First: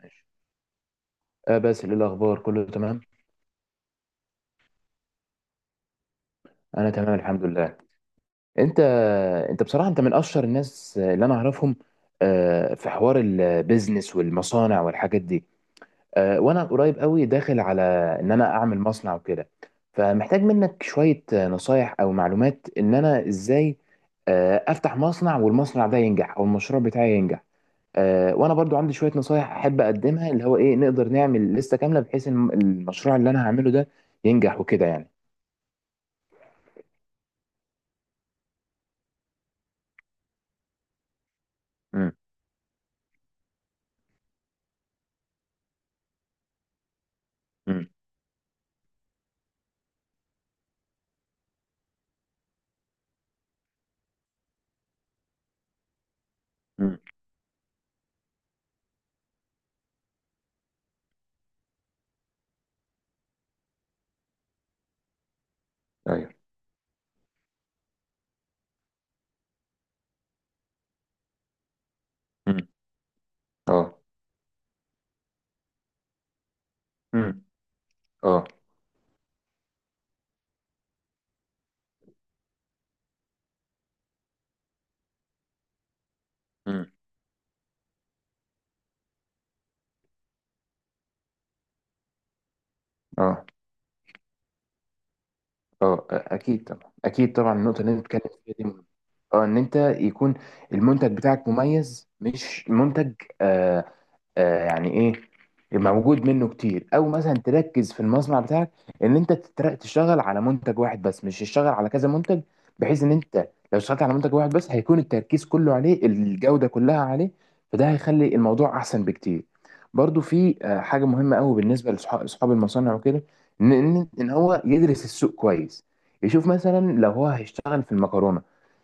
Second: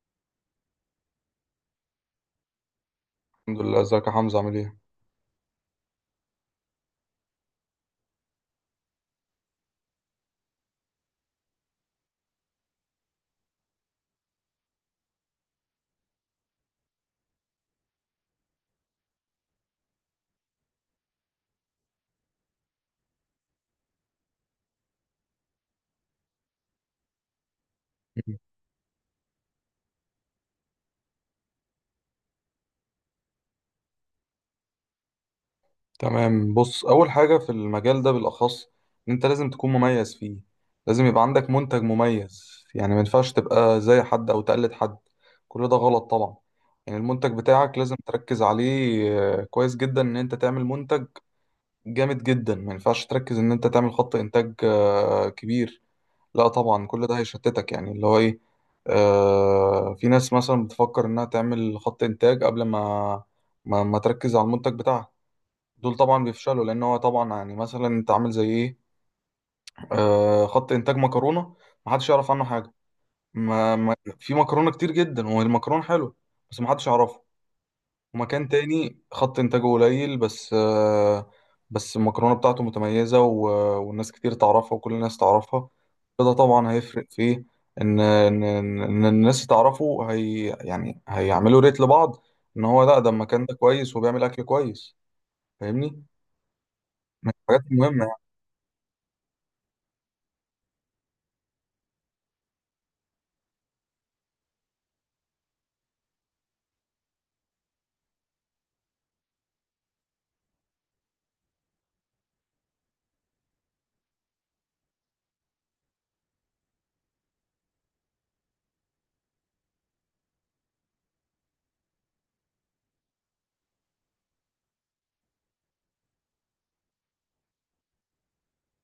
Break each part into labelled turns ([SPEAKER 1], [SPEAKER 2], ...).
[SPEAKER 1] ماشي. آه باسل، ايه الاخبار؟ كله تمام.
[SPEAKER 2] الحمد لله، ازيك يا حمزة؟ عامل ايه؟
[SPEAKER 1] انا تمام الحمد لله. انت انت. بصراحه انت من اشهر الناس اللي انا اعرفهم، في حوار البيزنس والمصانع والحاجات دي. وانا قريب قوي داخل على ان انا اعمل مصنع وكده، فمحتاج منك شويه نصايح او معلومات ان انا ازاي افتح مصنع والمصنع ده ينجح او المشروع بتاعي ينجح.
[SPEAKER 2] مم.
[SPEAKER 1] وانا برضو عندي شويه نصايح احب اقدمها، اللي هو ايه، نقدر نعمل لسته كامله بحيث إن المشروع اللي انا هعمله ده ينجح وكده يعني.
[SPEAKER 2] تمام، بص أول حاجة في المجال ده بالأخص إن أنت لازم تكون مميز فيه. لازم يبقى عندك منتج مميز، يعني ما ينفعش تبقى زي حد أو تقلد حد. كل ده غلط طبعا. يعني المنتج بتاعك
[SPEAKER 1] امم.
[SPEAKER 2] لازم تركز عليه. كويس جدا إن أنت تعمل منتج جامد جدا. ما ينفعش تركز إن أنت تعمل خط إنتاج كبير. لا طبعا،
[SPEAKER 1] امم.
[SPEAKER 2] كل ده هيشتتك، يعني اللي هو ايه. في ناس مثلا بتفكر انها تعمل خط انتاج قبل ما ما تركز على المنتج بتاعها. دول طبعا
[SPEAKER 1] ايوه.
[SPEAKER 2] بيفشلوا، لان هو طبعا يعني مثلا انت عامل زي ايه؟ خط انتاج مكرونه، محدش يعرف عنه
[SPEAKER 1] امم.
[SPEAKER 2] حاجه. ما,
[SPEAKER 1] اه.
[SPEAKER 2] ما في مكرونه كتير جدا والمكرونه حلوه، بس محدش يعرفها.
[SPEAKER 1] امم. اه.
[SPEAKER 2] ومكان تاني خط إنتاجه قليل، بس المكرونة بتاعته متميزة والناس كتير تعرفها وكل الناس تعرفها. فده طبعا
[SPEAKER 1] امم.
[SPEAKER 2] هيفرق فيه. إن الناس تعرفه، هي يعني هيعملوا ريت لبعض، إن هو لا ده
[SPEAKER 1] اه.
[SPEAKER 2] المكان ده كويس وبيعمل أكل كويس. فاهمني؟
[SPEAKER 1] اه، اكيد طبعا،
[SPEAKER 2] من
[SPEAKER 1] اكيد طبعا،
[SPEAKER 2] الحاجات
[SPEAKER 1] النقطه اللي
[SPEAKER 2] المهمة
[SPEAKER 1] انت
[SPEAKER 2] يعني.
[SPEAKER 1] بتتكلم فيها دي مهمة. اه، ان انت يكون المنتج بتاعك مميز، مش منتج آه يعني ايه يبقى موجود منه كتير، او مثلا تركز في المصنع بتاعك ان انت تشتغل على منتج واحد بس، مش تشتغل على كذا منتج، بحيث ان انت لو اشتغلت على منتج واحد بس هيكون التركيز كله عليه، الجودة كلها عليه، فده هيخلي الموضوع احسن بكتير. برضو في حاجة مهمة قوي بالنسبة لاصحاب المصانع وكده، ان إن هو يدرس السوق كويس، يشوف مثلا لو هو هيشتغل في المكرونة،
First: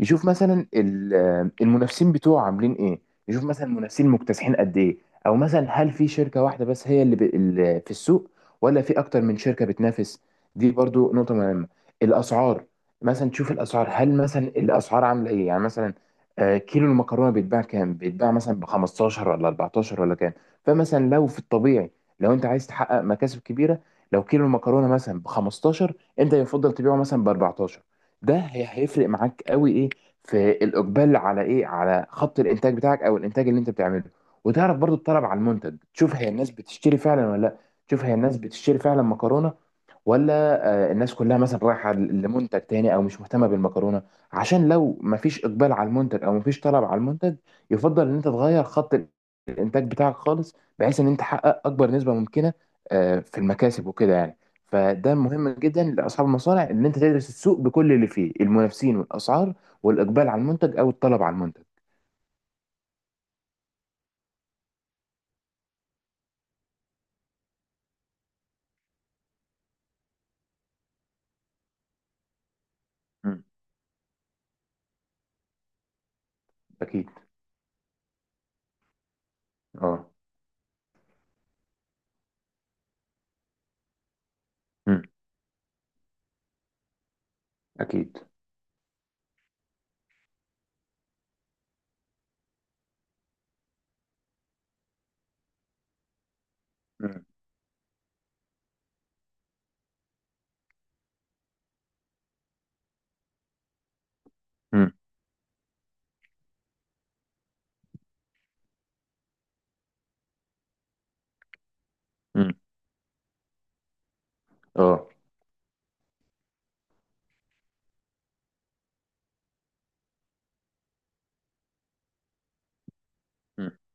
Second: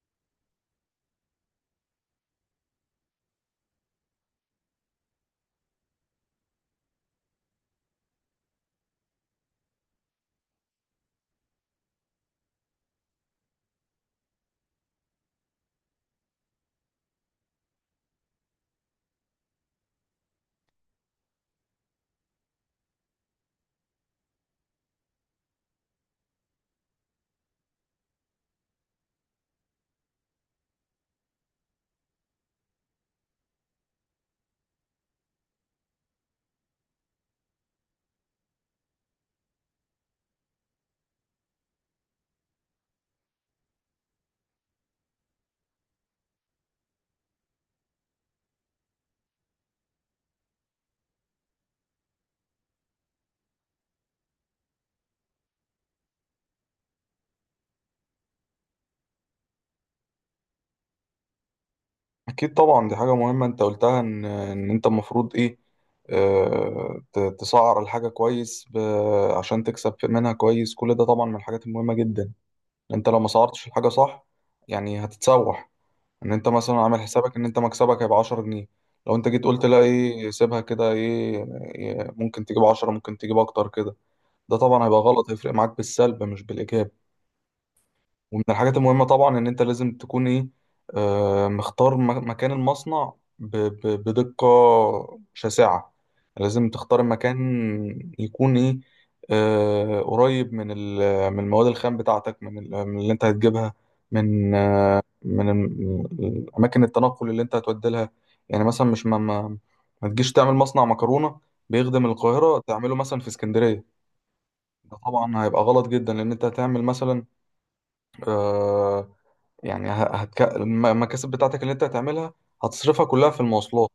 [SPEAKER 1] يشوف مثلا المنافسين بتوعه عاملين ايه، يشوف مثلا المنافسين مكتسحين قد ايه، او مثلا هل في شركه واحده بس هي اللي في السوق، ولا في اكتر من شركه بتنافس. دي برضو نقطه مهمه. الاسعار، مثلا تشوف الاسعار، هل مثلا الاسعار عامله ايه؟ يعني مثلا كيلو المكرونه بيتباع كام؟ بيتباع مثلا ب 15 ولا 14 ولا كام؟ فمثلا لو في الطبيعي، لو انت عايز تحقق مكاسب كبيره، لو كيلو المكرونه مثلا ب 15، انت يفضل تبيعه مثلا ب 14. ده هيفرق معاك قوي ايه، في الاقبال على ايه، على خط الانتاج بتاعك او الانتاج اللي انت بتعمله. وتعرف برضو الطلب على المنتج، تشوف هي الناس بتشتري فعلا ولا لا، تشوف هي الناس بتشتري فعلا مكرونه، ولا الناس كلها مثلا رايحه لمنتج تاني او مش مهتمه بالمكرونه. عشان لو مفيش اقبال على المنتج او مفيش طلب على المنتج، يفضل ان انت تغير خط الانتاج بتاعك خالص، بحيث ان انت تحقق اكبر نسبه ممكنه في المكاسب وكده يعني. فده مهم جدا لاصحاب المصانع ان انت تدرس السوق بكل اللي فيه، المنافسين والاسعار والاقبال على المنتج او الطلب على المنتج.
[SPEAKER 2] أكيد طبعا دي حاجة مهمة أنت قلتها، إن أنت المفروض إيه، آه، تسعر الحاجة كويس، عشان تكسب منها كويس. كل ده طبعا من الحاجات المهمة جدا. انت لو ما
[SPEAKER 1] مم.
[SPEAKER 2] صورتش الحاجة صح، يعني هتتسوح. ان انت مثلا عامل
[SPEAKER 1] اكيد.
[SPEAKER 2] حسابك ان انت مكسبك هيبقى 10 جنيه، لو انت جيت قلت لا
[SPEAKER 1] اه
[SPEAKER 2] ايه سيبها كده ايه، ممكن تجيب 10، ممكن تجيب اكتر كده، ده طبعا هيبقى غلط، هيفرق معاك بالسلب مش بالايجاب.
[SPEAKER 1] اكيد.
[SPEAKER 2] ومن الحاجات المهمة طبعا إن أنت لازم تكون إيه، آه، مختار مكان المصنع بدقة شاسعة. لازم تختار
[SPEAKER 1] مم.
[SPEAKER 2] مكان يكون إيه، آه، قريب من من المواد الخام بتاعتك، من من اللي أنت هتجيبها، من آه،
[SPEAKER 1] مم.
[SPEAKER 2] من أماكن التنقل اللي أنت هتودي لها. يعني مثلا مش ما ما ما تجيش تعمل مصنع مكرونة بيخدم
[SPEAKER 1] مم.
[SPEAKER 2] القاهرة تعمله مثلا في اسكندرية. ده
[SPEAKER 1] اه.
[SPEAKER 2] طبعا هيبقى غلط جدا، لأن أنت هتعمل مثلا، آه، يعني المكاسب بتاعتك اللي انت هتعملها هتصرفها كلها في
[SPEAKER 1] مم.
[SPEAKER 2] المواصلات.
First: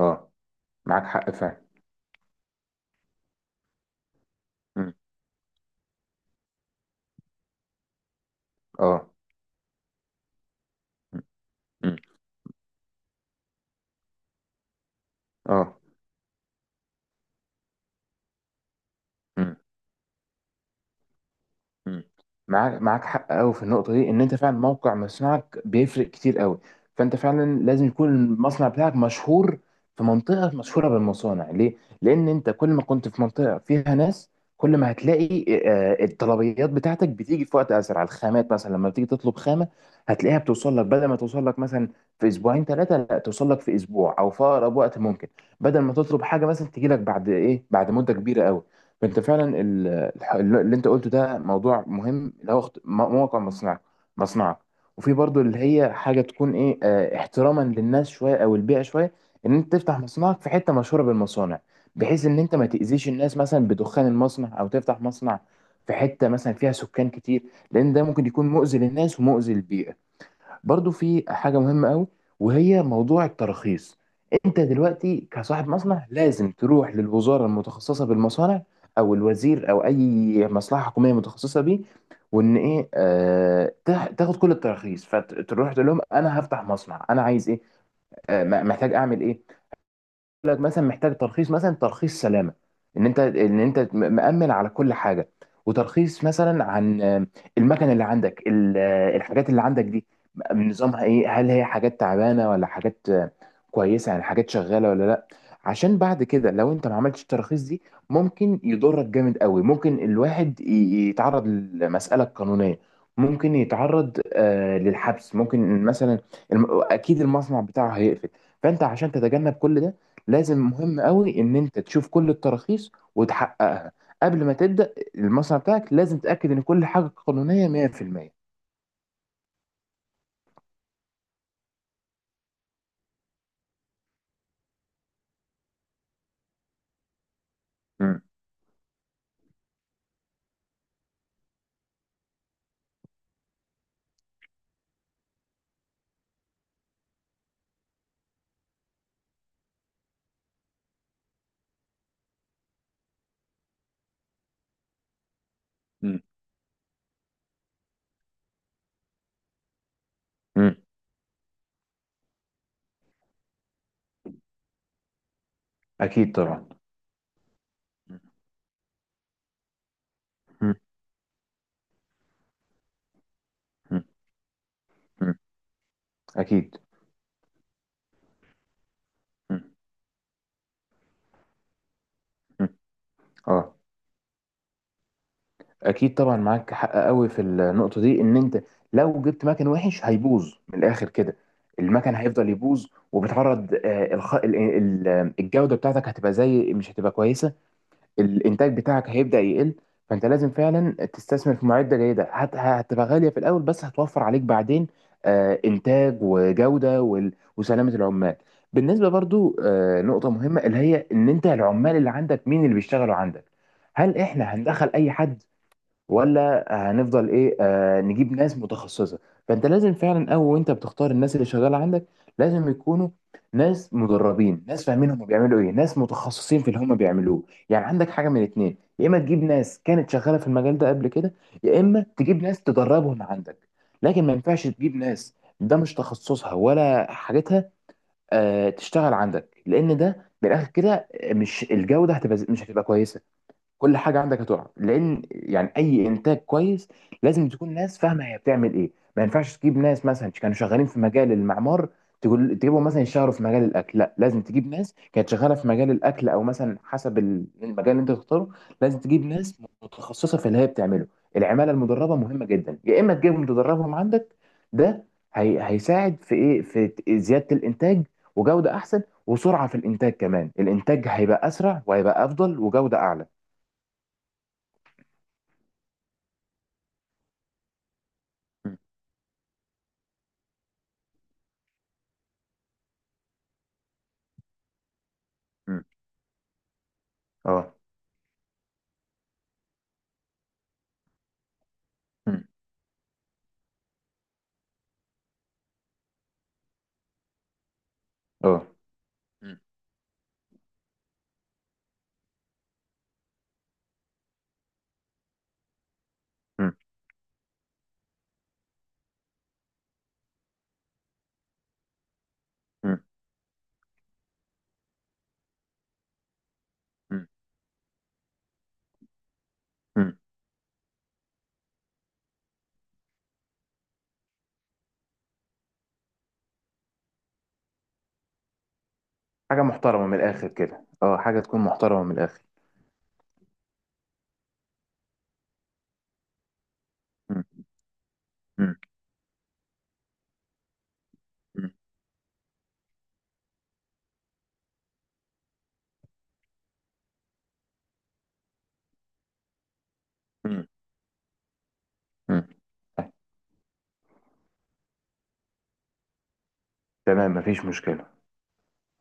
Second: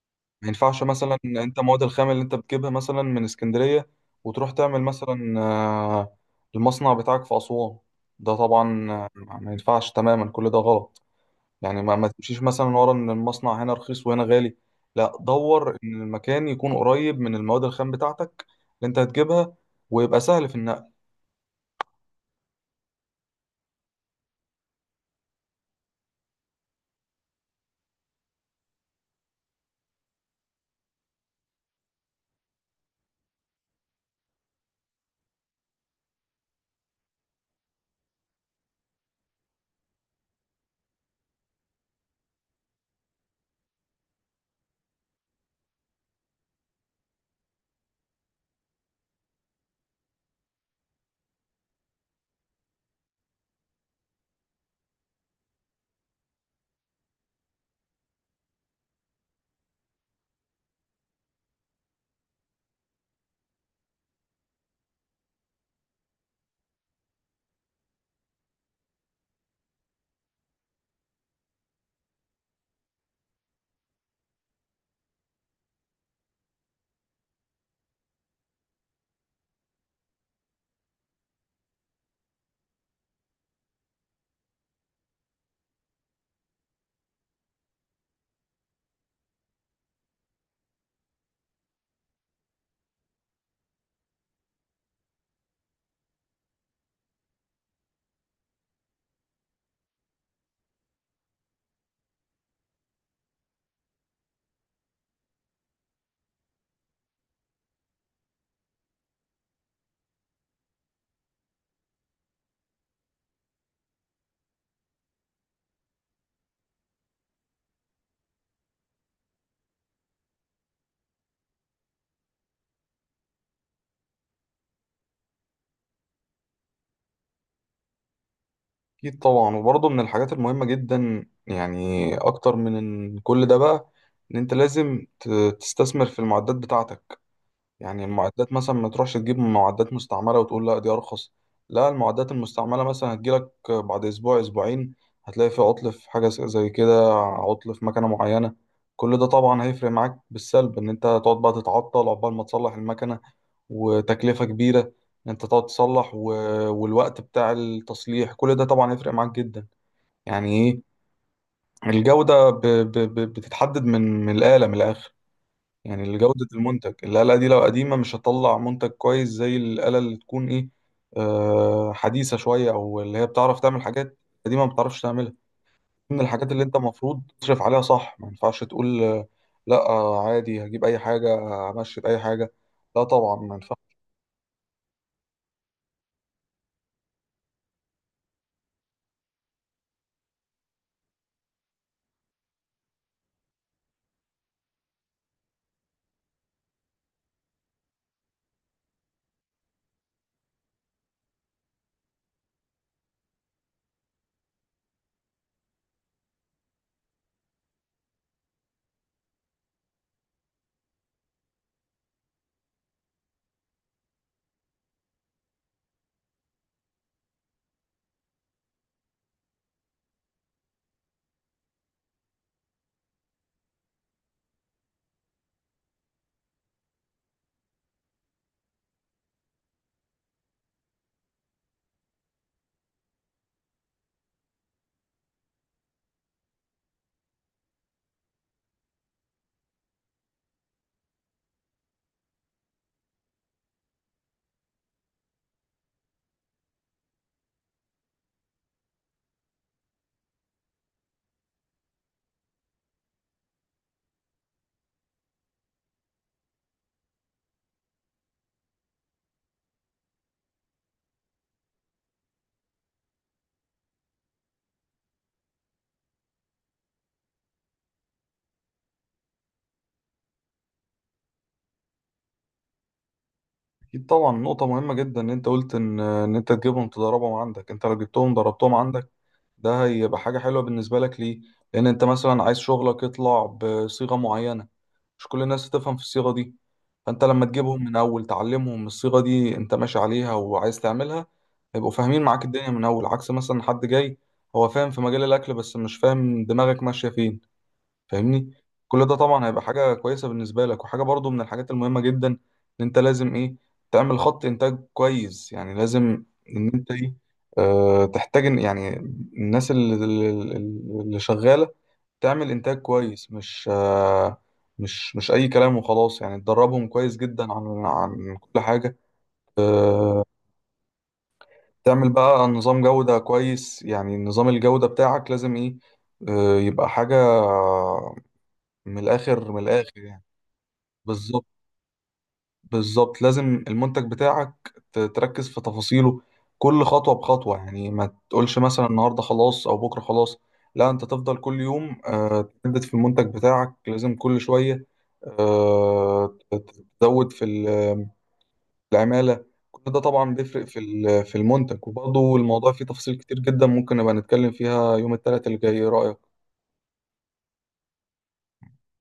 [SPEAKER 1] اه،
[SPEAKER 2] ما ينفعش
[SPEAKER 1] معاك
[SPEAKER 2] مثلا
[SPEAKER 1] حق
[SPEAKER 2] ان انت
[SPEAKER 1] فعلا.
[SPEAKER 2] مواد الخام اللي انت بتجيبها مثلا من اسكندرية، وتروح تعمل
[SPEAKER 1] مم.
[SPEAKER 2] مثلا، المصنع بتاعك في أسوان. ده طبعا
[SPEAKER 1] اه.
[SPEAKER 2] ما ينفعش تماما، كل ده غلط.
[SPEAKER 1] مم.
[SPEAKER 2] يعني ما,
[SPEAKER 1] مم.
[SPEAKER 2] ما تمشيش مثلا ورا ان المصنع هنا رخيص وهنا غالي. لا، دور
[SPEAKER 1] اه.
[SPEAKER 2] ان المكان يكون قريب من المواد الخام بتاعتك اللي انت هتجيبها
[SPEAKER 1] مم.
[SPEAKER 2] ويبقى سهل في النقل.
[SPEAKER 1] مم. معاك حق قوي في النقطه دي، ان انت فعلا موقع مصنعك بيفرق كتير قوي. فانت فعلا لازم يكون المصنع بتاعك مشهور في منطقه مشهوره بالمصانع، ليه؟ لان انت كل ما كنت في منطقه فيها ناس، كل ما هتلاقي الطلبيات بتاعتك بتيجي في وقت اسرع. الخامات مثلا لما بتيجي تطلب خامه، هتلاقيها بتوصل لك، بدل ما توصل لك مثلا في اسبوعين ثلاثه، لا توصل لك في اسبوع او في اقرب وقت ممكن، بدل ما تطلب حاجه مثلا تجي لك بعد ايه، بعد مده كبيره قوي. فانت فعلا اللي انت قلته ده موضوع مهم، اللي هو موقع مصنعك. وفي برضو اللي هي حاجه تكون ايه احتراما للناس شويه او البيئه شويه، ان انت تفتح مصنعك في حته مشهوره بالمصانع، بحيث ان انت ما تاذيش الناس مثلا بدخان المصنع، او تفتح مصنع في حته مثلا فيها سكان كتير، لان ده ممكن يكون مؤذي للناس ومؤذي للبيئه. برضو في حاجة مهمة قوي، وهي موضوع الترخيص. انت دلوقتي كصاحب مصنع لازم تروح للوزارة المتخصصة بالمصانع، او الوزير، او اي مصلحة حكومية متخصصة بيه، وان ايه تاخد كل التراخيص. فتروح تقول لهم انا هفتح مصنع، انا عايز ايه، محتاج اعمل ايه لك، مثلا محتاج ترخيص، مثلا ترخيص سلامه، ان انت ان انت مأمن على كل حاجه، وترخيص مثلا عن المكنه اللي عندك، الحاجات اللي عندك دي نظامها ايه، هل هي حاجات تعبانه ولا حاجات كويسه يعني، حاجات شغاله ولا لا. عشان بعد كده لو انت ما عملتش التراخيص دي ممكن يضرك جامد قوي، ممكن الواحد يتعرض لمساله قانونيه، ممكن يتعرض للحبس، ممكن مثلا اكيد المصنع بتاعه هيقفل. فانت عشان تتجنب كل ده، لازم مهم قوي ان انت تشوف كل التراخيص وتحققها قبل ما تبدا المصنع بتاعك. لازم تتاكد ان كل حاجه قانونيه 100%.
[SPEAKER 2] أكيد طبعا، وبرضه من الحاجات المهمة جدا، يعني أكتر من إن كل ده بقى، إن أنت لازم تستثمر في المعدات بتاعتك. يعني
[SPEAKER 1] امم.
[SPEAKER 2] المعدات مثلا ما تروحش تجيب معدات مستعملة وتقول لا دي أرخص. لا، المعدات المستعملة مثلا هتجيلك بعد أسبوع أسبوعين، هتلاقي في عطل، في حاجة زي كده، عطل في مكنة معينة. كل ده طبعا هيفرق معاك بالسلب، إن أنت هتقعد بقى تتعطل عقبال ما تصلح المكنة، وتكلفة كبيرة، إن أنت تقعد تصلح
[SPEAKER 1] مم.
[SPEAKER 2] والوقت بتاع التصليح، كل ده طبعا هيفرق معاك جدا. يعني
[SPEAKER 1] امم.
[SPEAKER 2] ايه، الجودة بتتحدد من الآلة، من الآخر. يعني
[SPEAKER 1] اكيد
[SPEAKER 2] جودة
[SPEAKER 1] طبعا.
[SPEAKER 2] المنتج، الآلة دي لو قديمة مش
[SPEAKER 1] مم.
[SPEAKER 2] هتطلع منتج كويس زي الآلة اللي تكون ايه،
[SPEAKER 1] مم.
[SPEAKER 2] آه، حديثة شوية، أو اللي هي بتعرف تعمل
[SPEAKER 1] مم.
[SPEAKER 2] حاجات قديمة ما بتعرفش تعملها.
[SPEAKER 1] مم.
[SPEAKER 2] من الحاجات اللي أنت
[SPEAKER 1] اكيد.
[SPEAKER 2] المفروض تصرف عليها صح. ما ينفعش تقول،
[SPEAKER 1] مم.
[SPEAKER 2] لا، عادي هجيب أي حاجة، همشي بأي حاجة.
[SPEAKER 1] مم.
[SPEAKER 2] لا طبعا، ما
[SPEAKER 1] اه،
[SPEAKER 2] ينفعش.
[SPEAKER 1] اكيد طبعا، معاك حق قوي في النقطه دي، ان انت لو جبت مكن وحش هيبوظ من الاخر كده، المكن هيفضل يبوظ، وبتعرض الجوده بتاعتك هتبقى زي مش هتبقى كويسه، الانتاج بتاعك هيبدأ يقل. فانت لازم فعلا تستثمر في معدة جيدة، هتبقى غالية في الاول بس هتوفر عليك بعدين انتاج وجودة وسلامة العمال. بالنسبة برضو نقطة مهمة اللي هي ان انت العمال اللي عندك مين اللي بيشتغلوا عندك، هل احنا هندخل اي حد، ولا هنفضل ايه آه نجيب ناس متخصصه. فانت لازم فعلا اول وانت بتختار الناس اللي شغاله عندك، لازم يكونوا ناس مدربين، ناس فاهمين هم بيعملوا ايه، ناس متخصصين في اللي هم بيعملوه. يعني عندك حاجه من اتنين، يا اما تجيب ناس كانت شغاله في المجال ده قبل كده، يا اما تجيب ناس تدربهم عندك. لكن ما ينفعش تجيب ناس ده مش تخصصها ولا حاجتها تشتغل عندك، لان ده بالاخر كده مش الجوده هتبقى مش هتبقى كويسه، كل حاجه عندك هتقع. لان يعني اي انتاج كويس لازم تكون ناس فاهمه هي بتعمل ايه. ما ينفعش تجيب ناس مثلا كانوا شغالين في مجال المعمار تقول تجيبهم مثلا يشتغلوا في مجال الاكل، لا، لازم تجيب ناس كانت شغاله في مجال الاكل، او مثلا حسب المجال اللي انت تختاره، لازم تجيب ناس متخصصه في اللي هي بتعمله. العماله المدربه مهمه جدا، يا اما تجيبهم تدربهم عندك. ده هيساعد في ايه، في زياده الانتاج وجوده احسن وسرعه في الانتاج، كمان الانتاج هيبقى اسرع وهيبقى افضل وجوده اعلى.
[SPEAKER 2] اكيد طبعا، نقطة مهمة جدا ان انت قلت ان انت تجيبهم تدربهم عندك. انت لو جبتهم دربتهم عندك، ده هيبقى حاجة حلوة بالنسبة لك. ليه؟ لان انت مثلا عايز شغلك يطلع بصيغة معينة، مش كل الناس
[SPEAKER 1] مم.
[SPEAKER 2] تفهم في الصيغة دي. فانت لما
[SPEAKER 1] اه.
[SPEAKER 2] تجيبهم من اول تعلمهم الصيغة دي انت ماشي عليها وعايز تعملها، هيبقوا فاهمين معاك
[SPEAKER 1] مم.
[SPEAKER 2] الدنيا من اول، عكس مثلا حد جاي هو فاهم في مجال الاكل بس مش فاهم دماغك ماشية فين. فاهمني؟
[SPEAKER 1] اه.
[SPEAKER 2] كل ده طبعا
[SPEAKER 1] مم.
[SPEAKER 2] هيبقى حاجة كويسة بالنسبة لك. وحاجة برضو من الحاجات المهمة جدا ان انت لازم ايه، تعمل خط انتاج كويس. يعني لازم ان
[SPEAKER 1] مم.
[SPEAKER 2] انت ايه، اه، تحتاج يعني الناس اللي شغالة تعمل انتاج
[SPEAKER 1] مم.
[SPEAKER 2] كويس، مش اه، مش اي كلام وخلاص، يعني تدربهم كويس
[SPEAKER 1] مم.
[SPEAKER 2] جدا عن كل حاجة.
[SPEAKER 1] مم.
[SPEAKER 2] اه. تعمل بقى نظام جودة كويس، يعني نظام الجودة بتاعك لازم ايه، اه، يبقى حاجة من الآخر، من
[SPEAKER 1] حاجة
[SPEAKER 2] الآخر
[SPEAKER 1] محترمة من
[SPEAKER 2] يعني.
[SPEAKER 1] الآخر كده، اه، حاجة
[SPEAKER 2] بالظبط،
[SPEAKER 1] تكون محترمة من الآخر.
[SPEAKER 2] بالظبط. لازم المنتج بتاعك تركز في تفاصيله، كل خطوة بخطوة،
[SPEAKER 1] مم.
[SPEAKER 2] يعني ما تقولش
[SPEAKER 1] مم.
[SPEAKER 2] مثلا النهاردة خلاص أو بكرة خلاص. لا، أنت تفضل كل
[SPEAKER 1] مم.
[SPEAKER 2] يوم، آه، تجدد في المنتج بتاعك، لازم كل شوية، آه، تزود في العمالة. كل ده طبعا بيفرق
[SPEAKER 1] مم.
[SPEAKER 2] في في المنتج. وبرضه
[SPEAKER 1] مم.
[SPEAKER 2] الموضوع فيه تفاصيل كتير جدا، ممكن نبقى نتكلم فيها يوم الثلاث اللي جاي. إيه رأيك؟
[SPEAKER 1] تمام، مفيش مشكلة.